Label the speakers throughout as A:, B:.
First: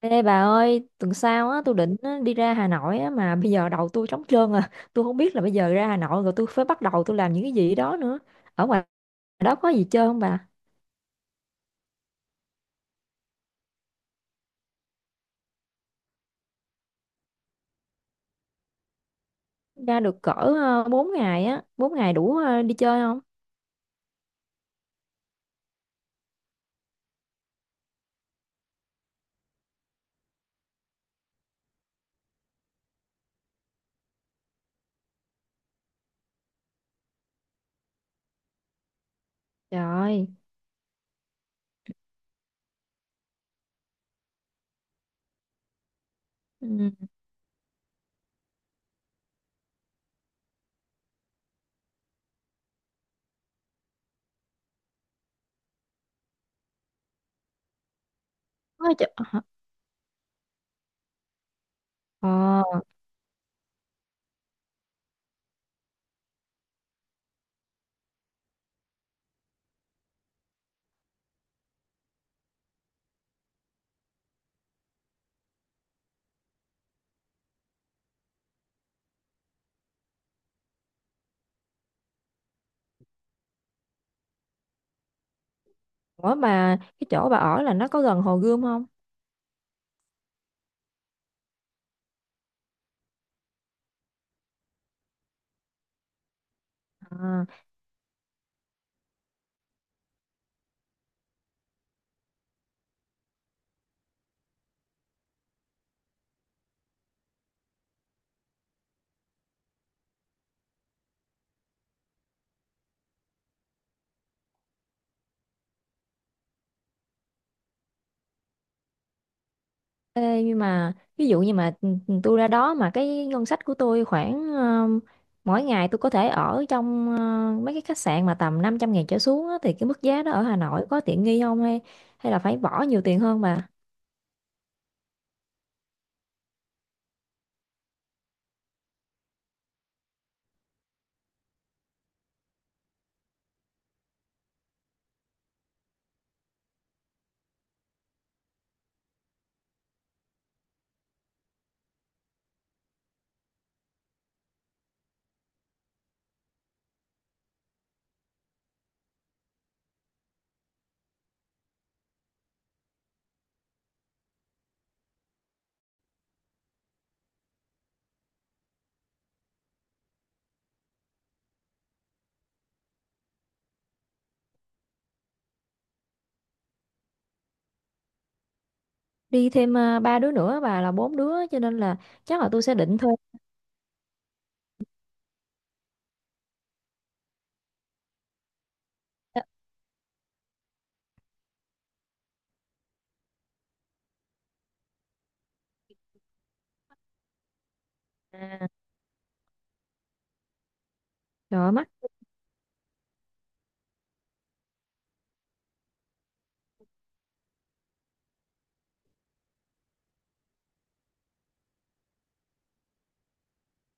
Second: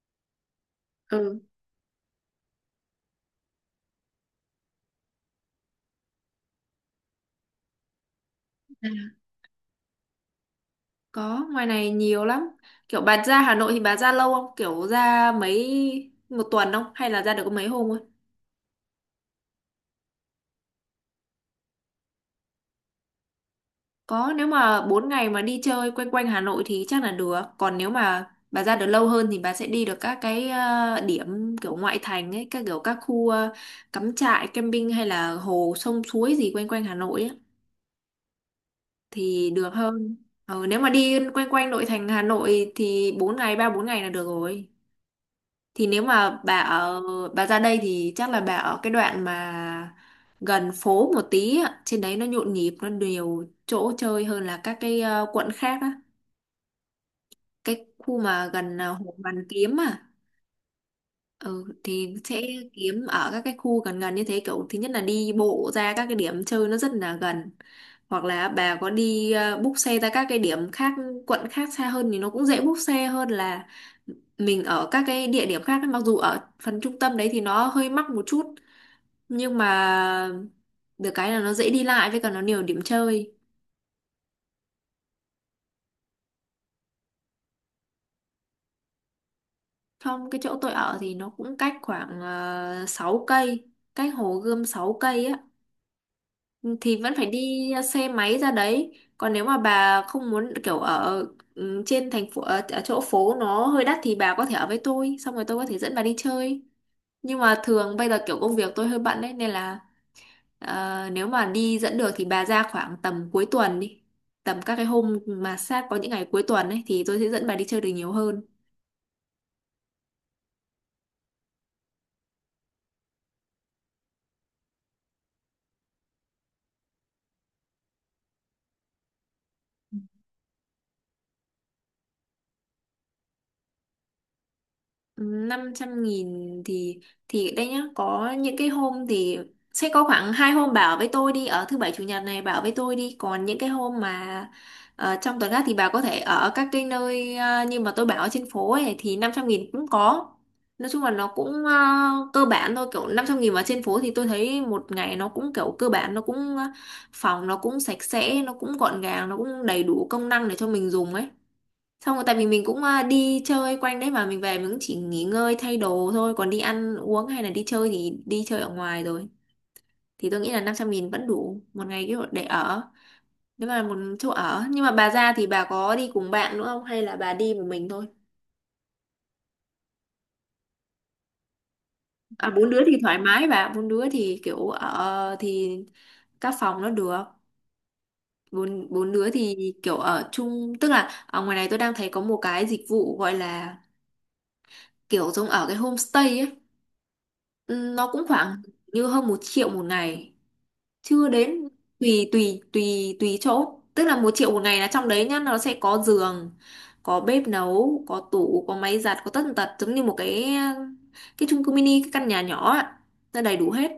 A: Ê bà ơi, tuần
B: ừ
A: sau tôi định đi ra Hà Nội á, mà bây giờ đầu tôi trống trơn à. Tôi không biết là bây giờ ra Hà Nội rồi tôi phải bắt đầu làm những cái gì đó nữa. Ở ngoài
B: à,
A: đó có gì chơi không bà?
B: có ngoài này nhiều lắm. Kiểu bà ra Hà Nội thì bà ra lâu không, kiểu ra mấy một tuần không hay là ra được có mấy hôm thôi?
A: Ra được cỡ 4 ngày á, bốn ngày đủ đi chơi không?
B: Có, nếu mà 4 ngày mà đi chơi quanh quanh Hà Nội thì chắc là được, còn nếu mà bà ra được lâu hơn thì bà sẽ đi được các cái điểm kiểu ngoại thành ấy, các kiểu các khu cắm trại, camping hay là hồ sông suối gì quanh quanh Hà Nội ấy, thì được
A: Trời
B: hơn.
A: ơi.
B: Nếu mà đi quanh quanh nội thành Hà Nội thì 4 ngày ba bốn ngày là được rồi. Thì nếu mà
A: Ừ.
B: bà ra đây thì chắc là bà ở cái đoạn mà gần phố một tí á, trên đấy nó nhộn nhịp, nó nhiều chỗ chơi hơn là các cái quận khác á. Cái khu mà gần
A: Có chỗ...
B: Hồ Hoàn Kiếm à. Ừ, thì sẽ
A: Ờ,
B: kiếm ở các cái khu gần gần như thế, kiểu thứ nhất là đi bộ ra các cái điểm chơi nó rất là gần, hoặc là bà có đi book xe ra các cái điểm khác, quận khác xa hơn thì nó cũng dễ book xe hơn là mình ở các cái địa điểm khác ấy. Mặc dù ở phần trung tâm đấy thì nó hơi mắc một chút nhưng mà được cái là nó dễ đi lại với cả nó nhiều điểm chơi.
A: ủa mà cái chỗ bà ở là nó có gần Hồ Gươm không?
B: Trong cái chỗ tôi ở thì nó cũng cách khoảng 6 cây, cách Hồ Gươm 6 cây á, thì vẫn phải
A: À.
B: đi xe máy ra đấy. Còn nếu mà bà không muốn kiểu trên thành phố ở, ở chỗ phố nó hơi đắt thì bà có thể ở với tôi xong rồi tôi có thể dẫn bà đi chơi. Nhưng mà thường bây giờ kiểu công việc tôi hơi bận đấy nên là nếu mà đi dẫn được thì bà ra khoảng tầm cuối tuần đi, tầm các cái hôm mà sát có những ngày cuối tuần ấy thì tôi sẽ dẫn bà đi chơi được nhiều hơn.
A: Ê, nhưng mà ví dụ như mà tôi ra đó mà cái ngân sách của tôi khoảng mỗi ngày tôi có thể ở trong mấy cái khách sạn mà tầm 500 ngàn trở xuống á, thì cái mức giá đó ở Hà Nội có tiện nghi không hay hay là phải bỏ nhiều tiền hơn bà.
B: Năm trăm nghìn thì đây nhá, có những cái hôm thì sẽ có khoảng hai hôm, bảo với tôi đi ở thứ bảy chủ nhật này bảo với tôi đi, còn những cái hôm mà trong tuần khác thì bà có thể ở các cái nơi như mà tôi bảo ở trên phố ấy thì 500 nghìn cũng có. Nói chung là nó cũng cơ bản thôi, kiểu 500 nghìn mà trên phố thì tôi thấy một ngày nó cũng kiểu cơ bản, nó cũng phòng nó cũng sạch sẽ, nó cũng gọn gàng, nó cũng đầy đủ công năng để cho mình dùng ấy. Xong rồi tại vì mình cũng đi chơi quanh đấy mà mình về mình cũng chỉ nghỉ ngơi thay đồ thôi, còn đi ăn uống hay là đi chơi thì đi chơi ở ngoài rồi, thì tôi nghĩ là 500 nghìn vẫn đủ một ngày kiểu để ở, nếu mà một chỗ ở. Nhưng mà bà ra thì bà có đi cùng bạn nữa không hay là bà đi một mình thôi?
A: Đi thêm ba đứa nữa bà, là bốn đứa cho nên là chắc là
B: À
A: tôi
B: bốn
A: sẽ
B: đứa thì
A: định thuê.
B: thoải mái bà, bốn đứa thì kiểu ở thì các phòng nó được. Bốn bốn đứa thì kiểu ở chung, tức là ở ngoài này tôi đang thấy có một cái dịch vụ gọi là kiểu giống ở cái homestay ấy. Ừ, nó cũng khoảng
A: À,
B: như hơn một triệu một ngày, chưa
A: trời
B: đến.
A: ơi, mắc.
B: Tùy tùy tùy tùy chỗ, tức là một triệu một ngày là trong đấy nhá, nó sẽ có giường, có bếp nấu, có tủ, có máy giặt, có tất tần tật, giống như một cái chung cư mini, cái căn nhà nhỏ ạ, nó đầy đủ hết.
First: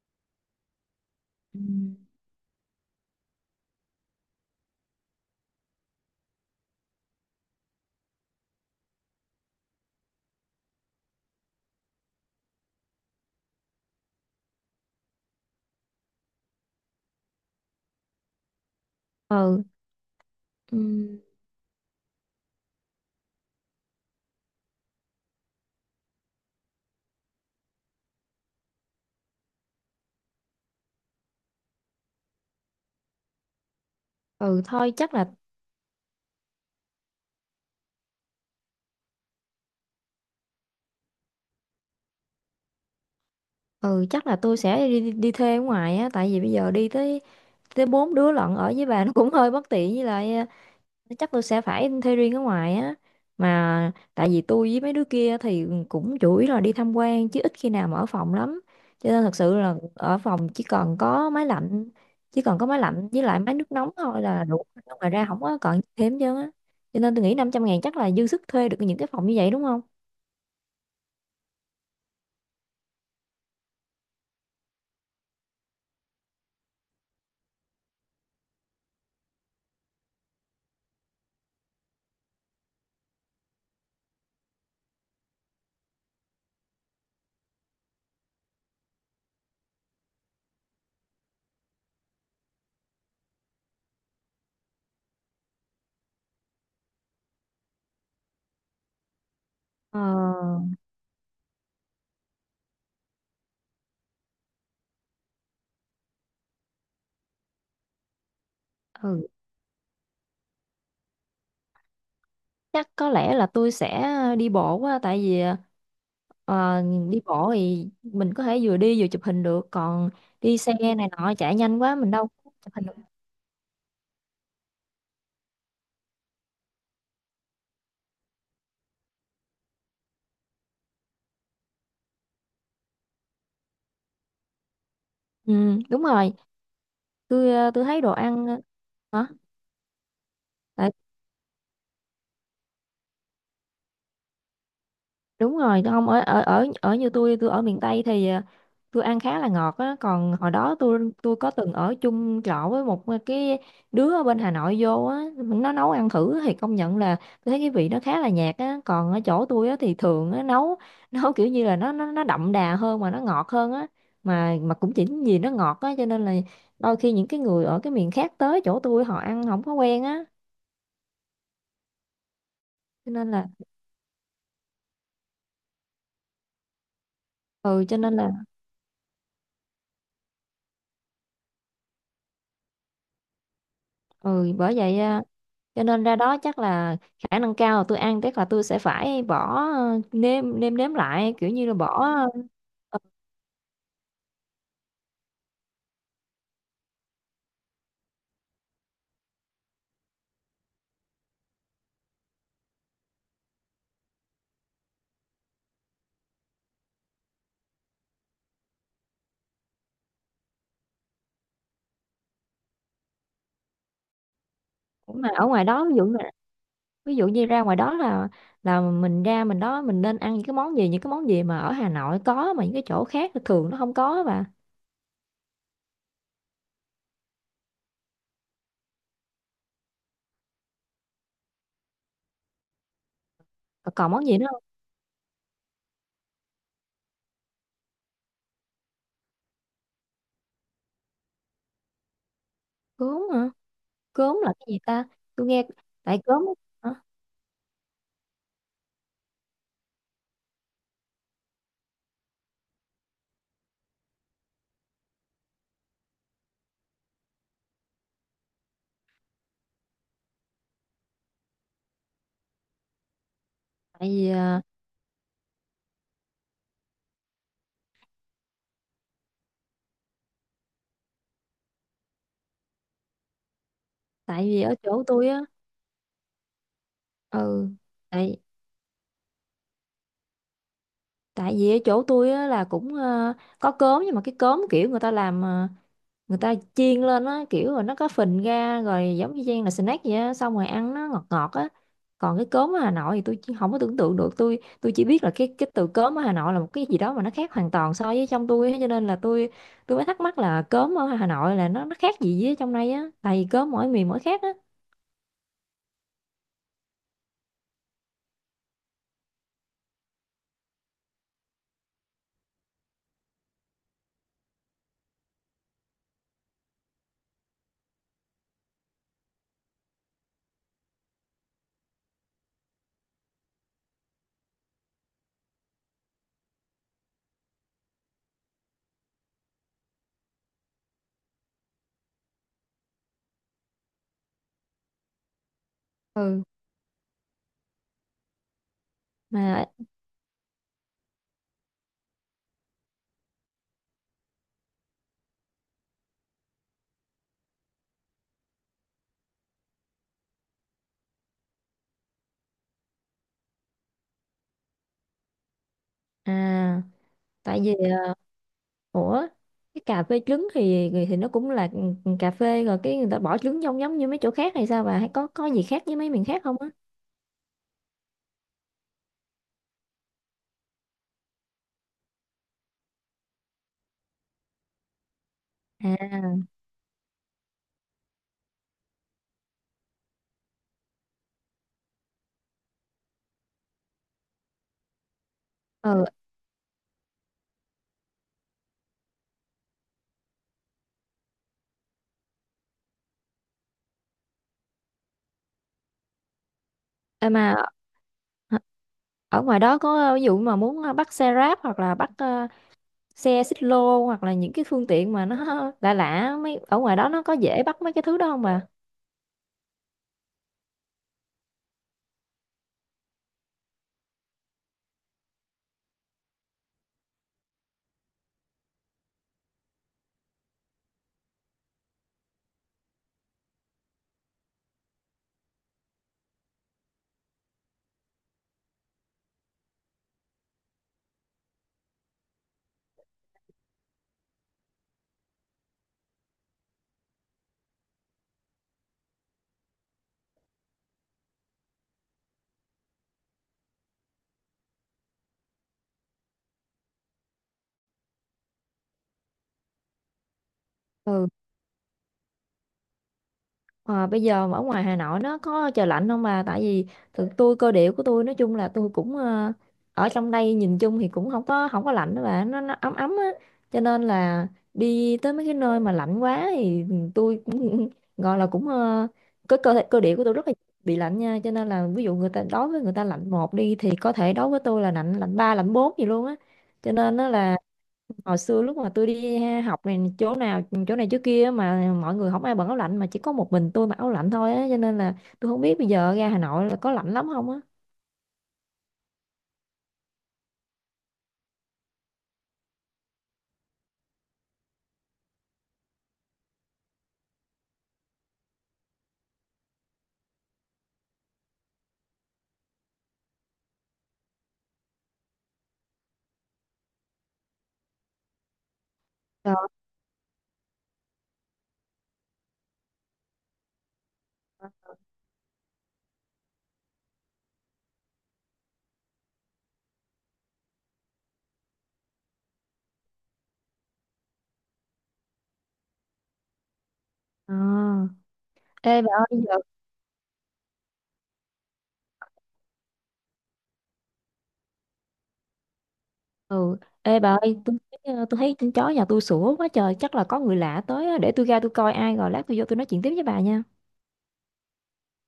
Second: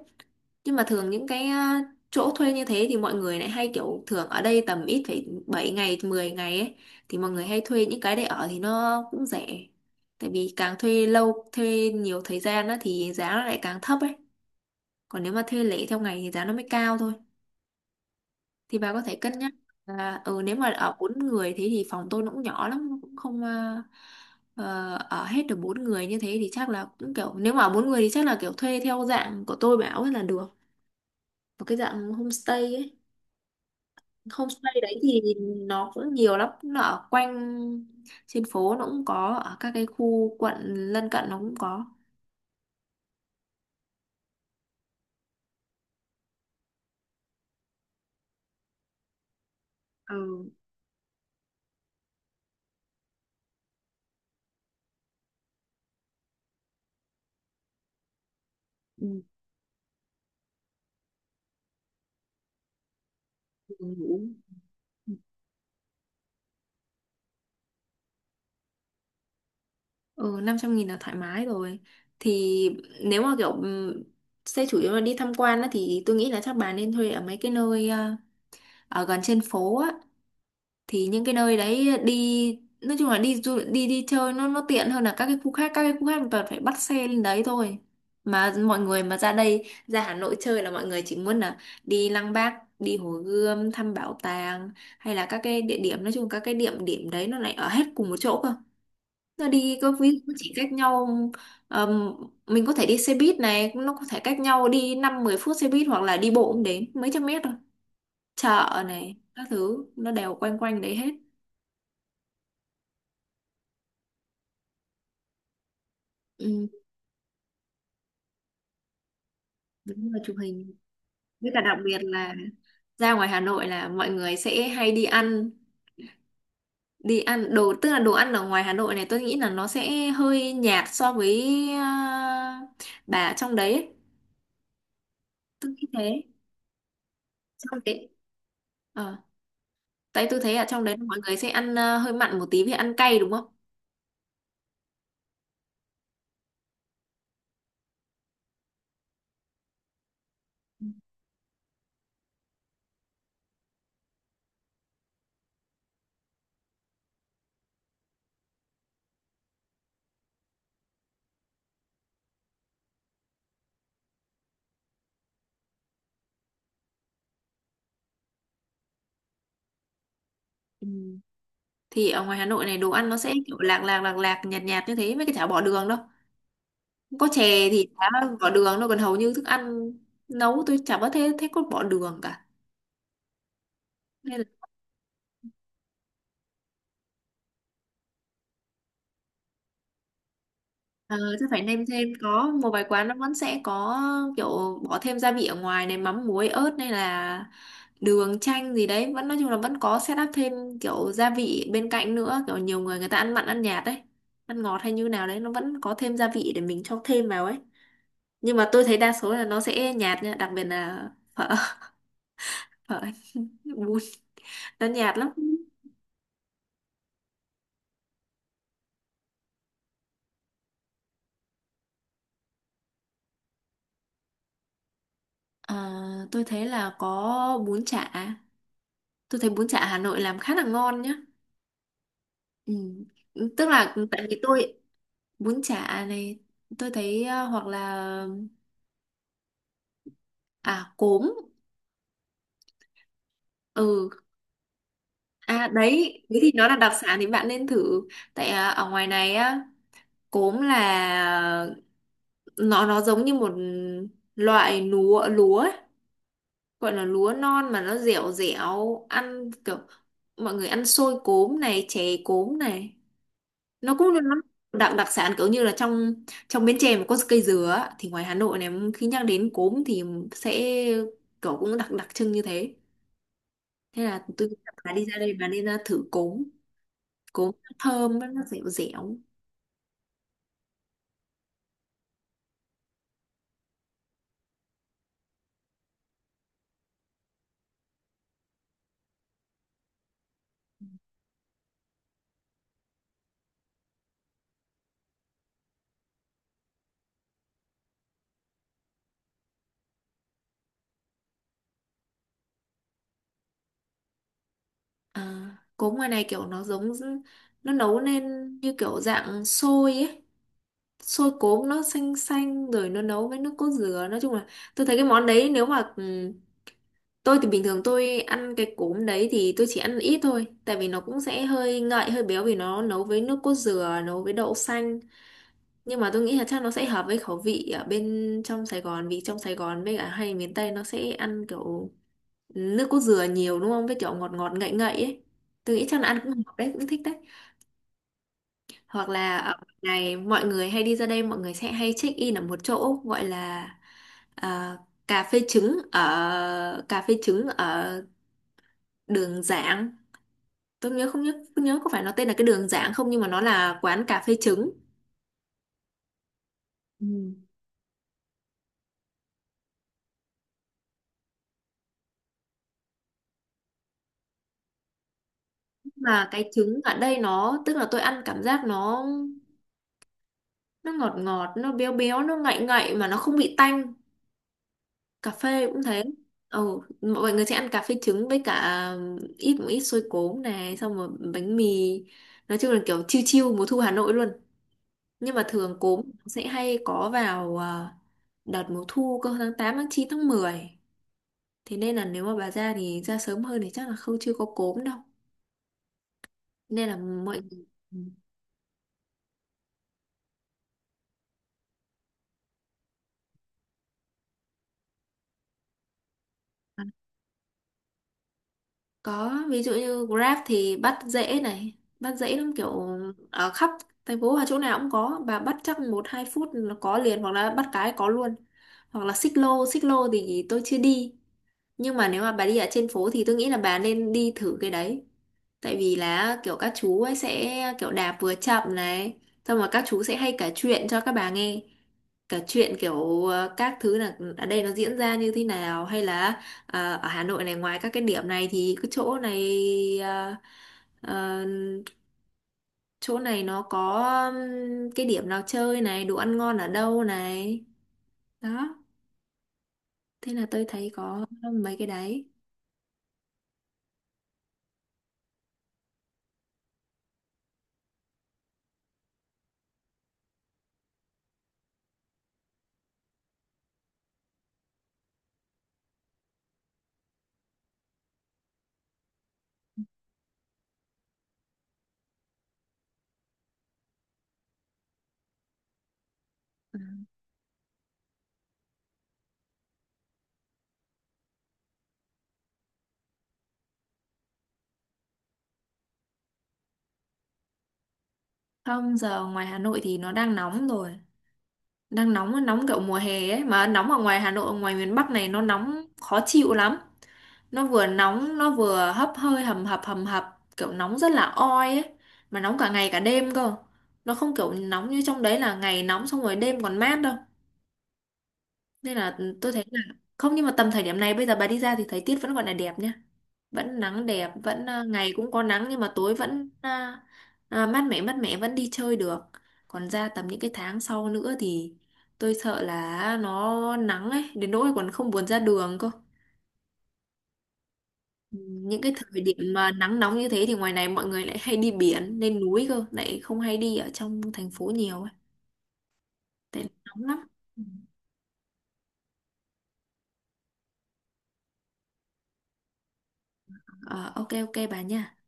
B: Nhưng mà thường những cái
A: Ừ.
B: chỗ thuê như thế thì mọi người lại hay kiểu thường ở đây tầm ít phải 7 ngày 10 ngày ấy, thì mọi người hay thuê những cái để ở thì nó cũng rẻ, tại vì càng thuê lâu thuê nhiều thời gian á, thì giá nó lại càng thấp ấy, còn nếu mà thuê lẻ theo ngày thì giá nó mới cao thôi. Thì bà có thể cân nhắc
A: Ừ.
B: là ừ, nếu mà
A: ừ
B: ở bốn người thế thì phòng tôi nó cũng nhỏ lắm, nó cũng không ở hết được bốn người như thế, thì chắc là cũng kiểu nếu mà ở bốn người thì chắc là kiểu thuê theo dạng của tôi bảo ấy là được, một cái dạng homestay ấy.
A: ừ,
B: Homestay
A: thôi
B: đấy
A: chắc là
B: thì nó cũng nhiều lắm, nó ở quanh trên phố nó cũng có, ở các cái khu quận lân cận nó cũng có.
A: ừ chắc là tôi sẽ đi, đi đi thuê ở ngoài á, tại vì bây giờ đi tới tới bốn đứa lận ở với bà nó cũng hơi bất tiện, với lại
B: Ừ.
A: chắc tôi sẽ phải thuê riêng ở ngoài á, mà tại vì tôi với mấy đứa kia thì cũng chủ yếu là đi tham quan chứ ít khi nào mà ở phòng lắm, cho
B: Ừ.
A: nên thật sự là ở phòng chỉ còn có máy lạnh với lại máy nước nóng thôi là đủ, ngoài
B: Ừ.
A: ra không có còn thêm chứ á, cho nên tôi nghĩ 500 ngàn chắc là dư sức thuê được những cái phòng như vậy đúng không?
B: Ừ, 500 nghìn là thoải mái rồi. Thì nếu mà kiểu xe chủ yếu là đi tham quan á, thì tôi nghĩ là chắc bà nên thuê ở mấy cái nơi ở gần trên phố á. Thì những cái nơi đấy đi nói chung là đi đi chơi nó tiện hơn là các cái khu khác. Các cái khu khác mình toàn phải bắt xe lên đấy thôi. Mà mọi người mà ra đây ra Hà Nội chơi là mọi người chỉ muốn là đi Lăng Bác, đi Hồ Gươm, thăm bảo tàng hay là các cái địa điểm, nói chung các cái địa điểm đấy nó lại ở hết cùng một chỗ cơ, nó đi có
A: Ờ,
B: ví dụ chỉ cách nhau ờm, mình có thể đi xe buýt này, nó có thể cách nhau đi năm mười phút xe buýt hoặc là đi bộ cũng đến mấy trăm mét thôi, chợ này
A: ừ
B: các thứ nó đều quanh quanh đấy hết.
A: chắc có lẽ là tôi sẽ đi bộ quá tại vì
B: Ừ,
A: ờ, đi bộ thì mình có thể vừa đi vừa chụp hình được, còn
B: đúng là chụp
A: đi
B: hình.
A: xe này nọ
B: Với
A: chạy
B: cả đặc
A: nhanh quá
B: biệt
A: mình đâu
B: là
A: có chụp hình được.
B: ra ngoài Hà Nội là mọi người sẽ hay đi ăn, đi ăn đồ, tức là đồ ăn ở ngoài Hà Nội này tôi nghĩ là nó sẽ hơi nhạt so với bà ở trong đấy ấy. Tôi
A: Ừ,
B: nghĩ
A: đúng
B: thế.
A: rồi. Tôi
B: Trong
A: tôi thấy
B: đấy.
A: đồ ăn
B: Ờ.
A: ờ,
B: Tại tôi thấy ở trong
A: hả
B: đấy mọi người sẽ ăn hơi mặn một tí vì ăn cay đúng không?
A: đúng rồi, tôi không ở ở ở ở như tôi ở miền Tây thì tôi ăn khá là ngọt á, còn hồi đó tôi có từng ở chung trọ với một cái đứa ở bên Hà Nội vô á, nó nấu ăn thử thì công nhận là tôi thấy cái vị nó khá là nhạt á, còn ở chỗ tôi á thì thường á nấu nấu kiểu như là nó đậm đà hơn mà nó ngọt hơn á, mà cũng chỉ vì nó ngọt á cho nên là đôi khi những cái người ở cái miền khác tới chỗ tôi họ ăn không có quen á,
B: Ừ. Thì ở ngoài Hà Nội này đồ ăn
A: cho
B: nó
A: nên
B: sẽ
A: là
B: kiểu lạc lạc lạc lạc nhạt nhạt như thế, mấy cái chả bỏ đường đâu. Có chè
A: ừ
B: thì
A: cho
B: chả
A: nên là
B: bỏ đường đâu, còn hầu như thức ăn nấu tôi chả có thế thế có bỏ đường cả. Nên là
A: ừ bởi vậy cho nên ra đó chắc là khả năng cao là tôi ăn chắc là tôi sẽ phải bỏ nêm nêm nếm
B: Ờ,
A: lại
B: chắc
A: kiểu
B: phải
A: như là
B: nêm
A: bỏ
B: thêm, có một vài
A: ờ,
B: quán nó vẫn sẽ có kiểu bỏ thêm gia vị, ở ngoài này mắm muối ớt hay là đường chanh gì đấy vẫn, nói chung là vẫn có set up thêm kiểu gia vị bên cạnh nữa, kiểu nhiều người, người ta ăn mặn ăn nhạt đấy, ăn ngọt hay như nào đấy nó vẫn có thêm gia vị để mình cho thêm vào ấy. Nhưng mà tôi thấy đa số là nó sẽ nhạt nha, đặc biệt là phở phở, bún, nó nhạt lắm.
A: mà ở ngoài đó ví dụ như ra ngoài đó là mình ra mình đó mình nên ăn những cái món gì, những cái món gì mà ở Hà Nội có mà những cái chỗ khác thì thường nó không có và
B: Ờ, tôi thấy là có bún chả, tôi thấy bún chả Hà Nội làm khá là ngon nhá. Ừ. Tức
A: còn,
B: là
A: còn món
B: tại
A: gì
B: vì
A: nữa không?
B: tôi bún chả này, tôi thấy hoặc là à cốm.
A: Cốm hả?
B: Ừ.
A: Cốm là cái gì ta, tôi nghe
B: À
A: tại
B: đấy thế
A: cốm
B: thì nó là đặc
A: hả?
B: sản thì bạn nên thử. Tại ở ngoài này á, cốm là nó giống như một loại lúa lúa ấy. Gọi là lúa non mà nó dẻo dẻo, ăn kiểu mọi người ăn xôi cốm này, chè cốm này, nó cũng
A: Tại vì
B: nó đặc đặc sản kiểu như là trong trong Bến Tre mà có cây dừa á, thì ngoài Hà Nội này khi nhắc đến cốm thì sẽ kiểu cũng đặc đặc trưng như thế. Thế là
A: tại
B: tôi nghĩ
A: vì
B: là
A: ở
B: bà
A: chỗ
B: đi ra
A: tôi
B: đây
A: á.
B: bà nên ra thử cốm, cốm
A: Ừ,
B: nó thơm
A: tại
B: nó dẻo dẻo.
A: tại vì ở chỗ tôi á là cũng ờ, có cốm nhưng mà cái cốm kiểu người ta làm người ta chiên lên á kiểu rồi nó có phình ra rồi giống như chiên là snack vậy á, xong rồi ăn nó ngọt ngọt á, còn cái cốm ở Hà Nội thì tôi chỉ không có tưởng tượng được. Tôi chỉ biết là cái từ cốm ở Hà Nội là một cái gì đó mà nó khác hoàn toàn so với trong tôi á, cho nên là tôi mới thắc mắc là cốm ở Hà Nội là nó khác gì với trong đây á, tại vì cốm mỗi miền mỗi khác á.
B: À, cốm ngoài này kiểu nó giống nó nấu lên như kiểu dạng xôi ấy, xôi cốm nó xanh xanh rồi nó nấu với nước cốt dừa. Nói chung là tôi thấy cái món đấy nếu mà tôi thì bình thường tôi ăn cái cốm đấy thì tôi chỉ ăn ít thôi, tại vì nó cũng sẽ hơi ngậy hơi béo vì nó nấu với nước cốt dừa, nấu với đậu xanh. Nhưng mà tôi nghĩ là chắc nó sẽ hợp với khẩu vị ở bên trong Sài Gòn, vì trong Sài Gòn với cả hay miền Tây nó sẽ ăn kiểu nước cốt dừa nhiều đúng không, với kiểu ngọt ngọt ngậy ngậy ấy, tôi nghĩ chắc là ăn cũng
A: Ừ
B: hợp đấy, cũng thích đấy. Hoặc là ở
A: mà
B: này mọi người hay đi ra đây mọi người sẽ hay check in ở một chỗ gọi là à, cà phê trứng, ở cà phê trứng ở đường Giảng. Tôi nhớ không nhớ không nhớ có phải nó tên là cái đường Giảng không, nhưng mà nó là quán cà phê trứng.
A: à
B: Ừ.
A: tại vì ủa cái cà phê trứng thì nó cũng là cà phê rồi cái người ta bỏ trứng trong giống như mấy chỗ khác hay sao bà, hay có gì khác với mấy miền
B: Mà
A: khác
B: cái
A: không á?
B: trứng ở đây nó tức là tôi ăn cảm giác nó ngọt ngọt nó béo béo nó ngậy ngậy mà nó không bị tanh, cà phê cũng thế.
A: À.
B: Ừ, mọi người sẽ ăn cà phê trứng với cả một ít xôi cốm này xong rồi bánh mì, nói chung là kiểu chiêu chiêu mùa thu Hà Nội luôn. Nhưng mà thường cốm
A: Ừ
B: sẽ hay có vào đợt mùa thu cơ, tháng 8 tháng 9 tháng mười. Thế nên là nếu mà bà ra thì ra sớm hơn thì chắc là không chưa có cốm đâu. Nên là
A: em
B: mọi
A: mà
B: người ừ,
A: hả? Ở ngoài đó có ví dụ mà muốn bắt xe ráp hoặc là bắt xe xích lô hoặc là những cái phương tiện mà nó lạ lạ mấy ở ngoài đó nó có dễ bắt mấy cái thứ đó không bà?
B: có ví dụ như Grab thì bắt dễ này, bắt dễ lắm, kiểu ở khắp thành phố và chỗ nào cũng có, bà bắt chắc một hai phút là có liền hoặc là bắt cái có luôn. Hoặc là xích lô thì tôi chưa đi. Nhưng mà nếu mà bà đi ở trên phố thì tôi nghĩ là bà nên đi thử cái đấy. Tại vì là kiểu các chú ấy sẽ kiểu đạp vừa chậm này, xong rồi các chú sẽ hay kể chuyện cho các bà nghe. Kể chuyện kiểu các thứ là ở đây nó diễn ra như thế nào, hay là ở Hà Nội này ngoài các cái điểm này thì cái chỗ này ờ, ờ, chỗ này nó có cái điểm nào chơi này, đồ ăn ngon ở đâu này. Đó, thế là tôi thấy có
A: Ừ.
B: mấy cái đấy.
A: Ờ, bây giờ ở ngoài Hà Nội nó có trời lạnh không bà? Tại vì thực tôi cơ địa của tôi nói chung là tôi cũng ở trong đây nhìn chung thì cũng không có lạnh đó bà, nó ấm ấm á. Cho nên là đi tới mấy cái nơi mà lạnh quá thì tôi cũng gọi là cũng cái cơ thể cơ địa của tôi rất là bị lạnh nha. Cho nên là ví dụ người ta đối với người ta lạnh một đi thì có thể đối với tôi là lạnh lạnh ba lạnh bốn gì luôn á.
B: Ừ.
A: Cho nên nó là hồi xưa lúc mà tôi đi học này chỗ nào chỗ này chỗ kia mà mọi người không ai bận áo lạnh mà chỉ có một mình tôi mặc áo lạnh thôi á, cho nên là tôi không biết bây giờ ra Hà Nội là có lạnh lắm không á.
B: Không, giờ ngoài Hà Nội thì nó đang nóng rồi. Đang nóng nóng kiểu mùa hè ấy, mà nóng ở ngoài Hà Nội ở ngoài miền Bắc này nó nóng khó chịu lắm, nó vừa nóng nó vừa hấp hơi hầm hập kiểu nóng rất là oi ấy, mà nóng cả ngày cả đêm cơ, nó không kiểu nóng như trong đấy là ngày nóng xong rồi đêm còn mát đâu. Nên là tôi
A: Trời
B: thấy là không, nhưng mà tầm thời điểm này bây giờ bà đi ra thì thời tiết vẫn gọi là đẹp nhá, vẫn nắng đẹp, vẫn ngày cũng có nắng nhưng mà tối vẫn mát mẻ vẫn đi chơi được. Còn ra tầm những cái tháng sau nữa thì tôi sợ là nó nắng ấy đến nỗi còn không buồn ra đường cơ,
A: à.
B: những cái
A: Ê bà
B: thời điểm
A: ơi giờ
B: mà nắng nóng như thế thì ngoài này mọi người lại hay đi biển lên núi cơ, lại không hay đi ở trong thành phố nhiều ấy, tại
A: ừ
B: nóng
A: ê
B: lắm.
A: bà ơi tôi thấy tôi thấy con chó nhà tôi sủa quá trời chắc là có người lạ tới á. Để tôi ra tôi coi ai rồi lát tôi vô tôi nói chuyện tiếp với bà nha.
B: Ờ, ok ok bà nha.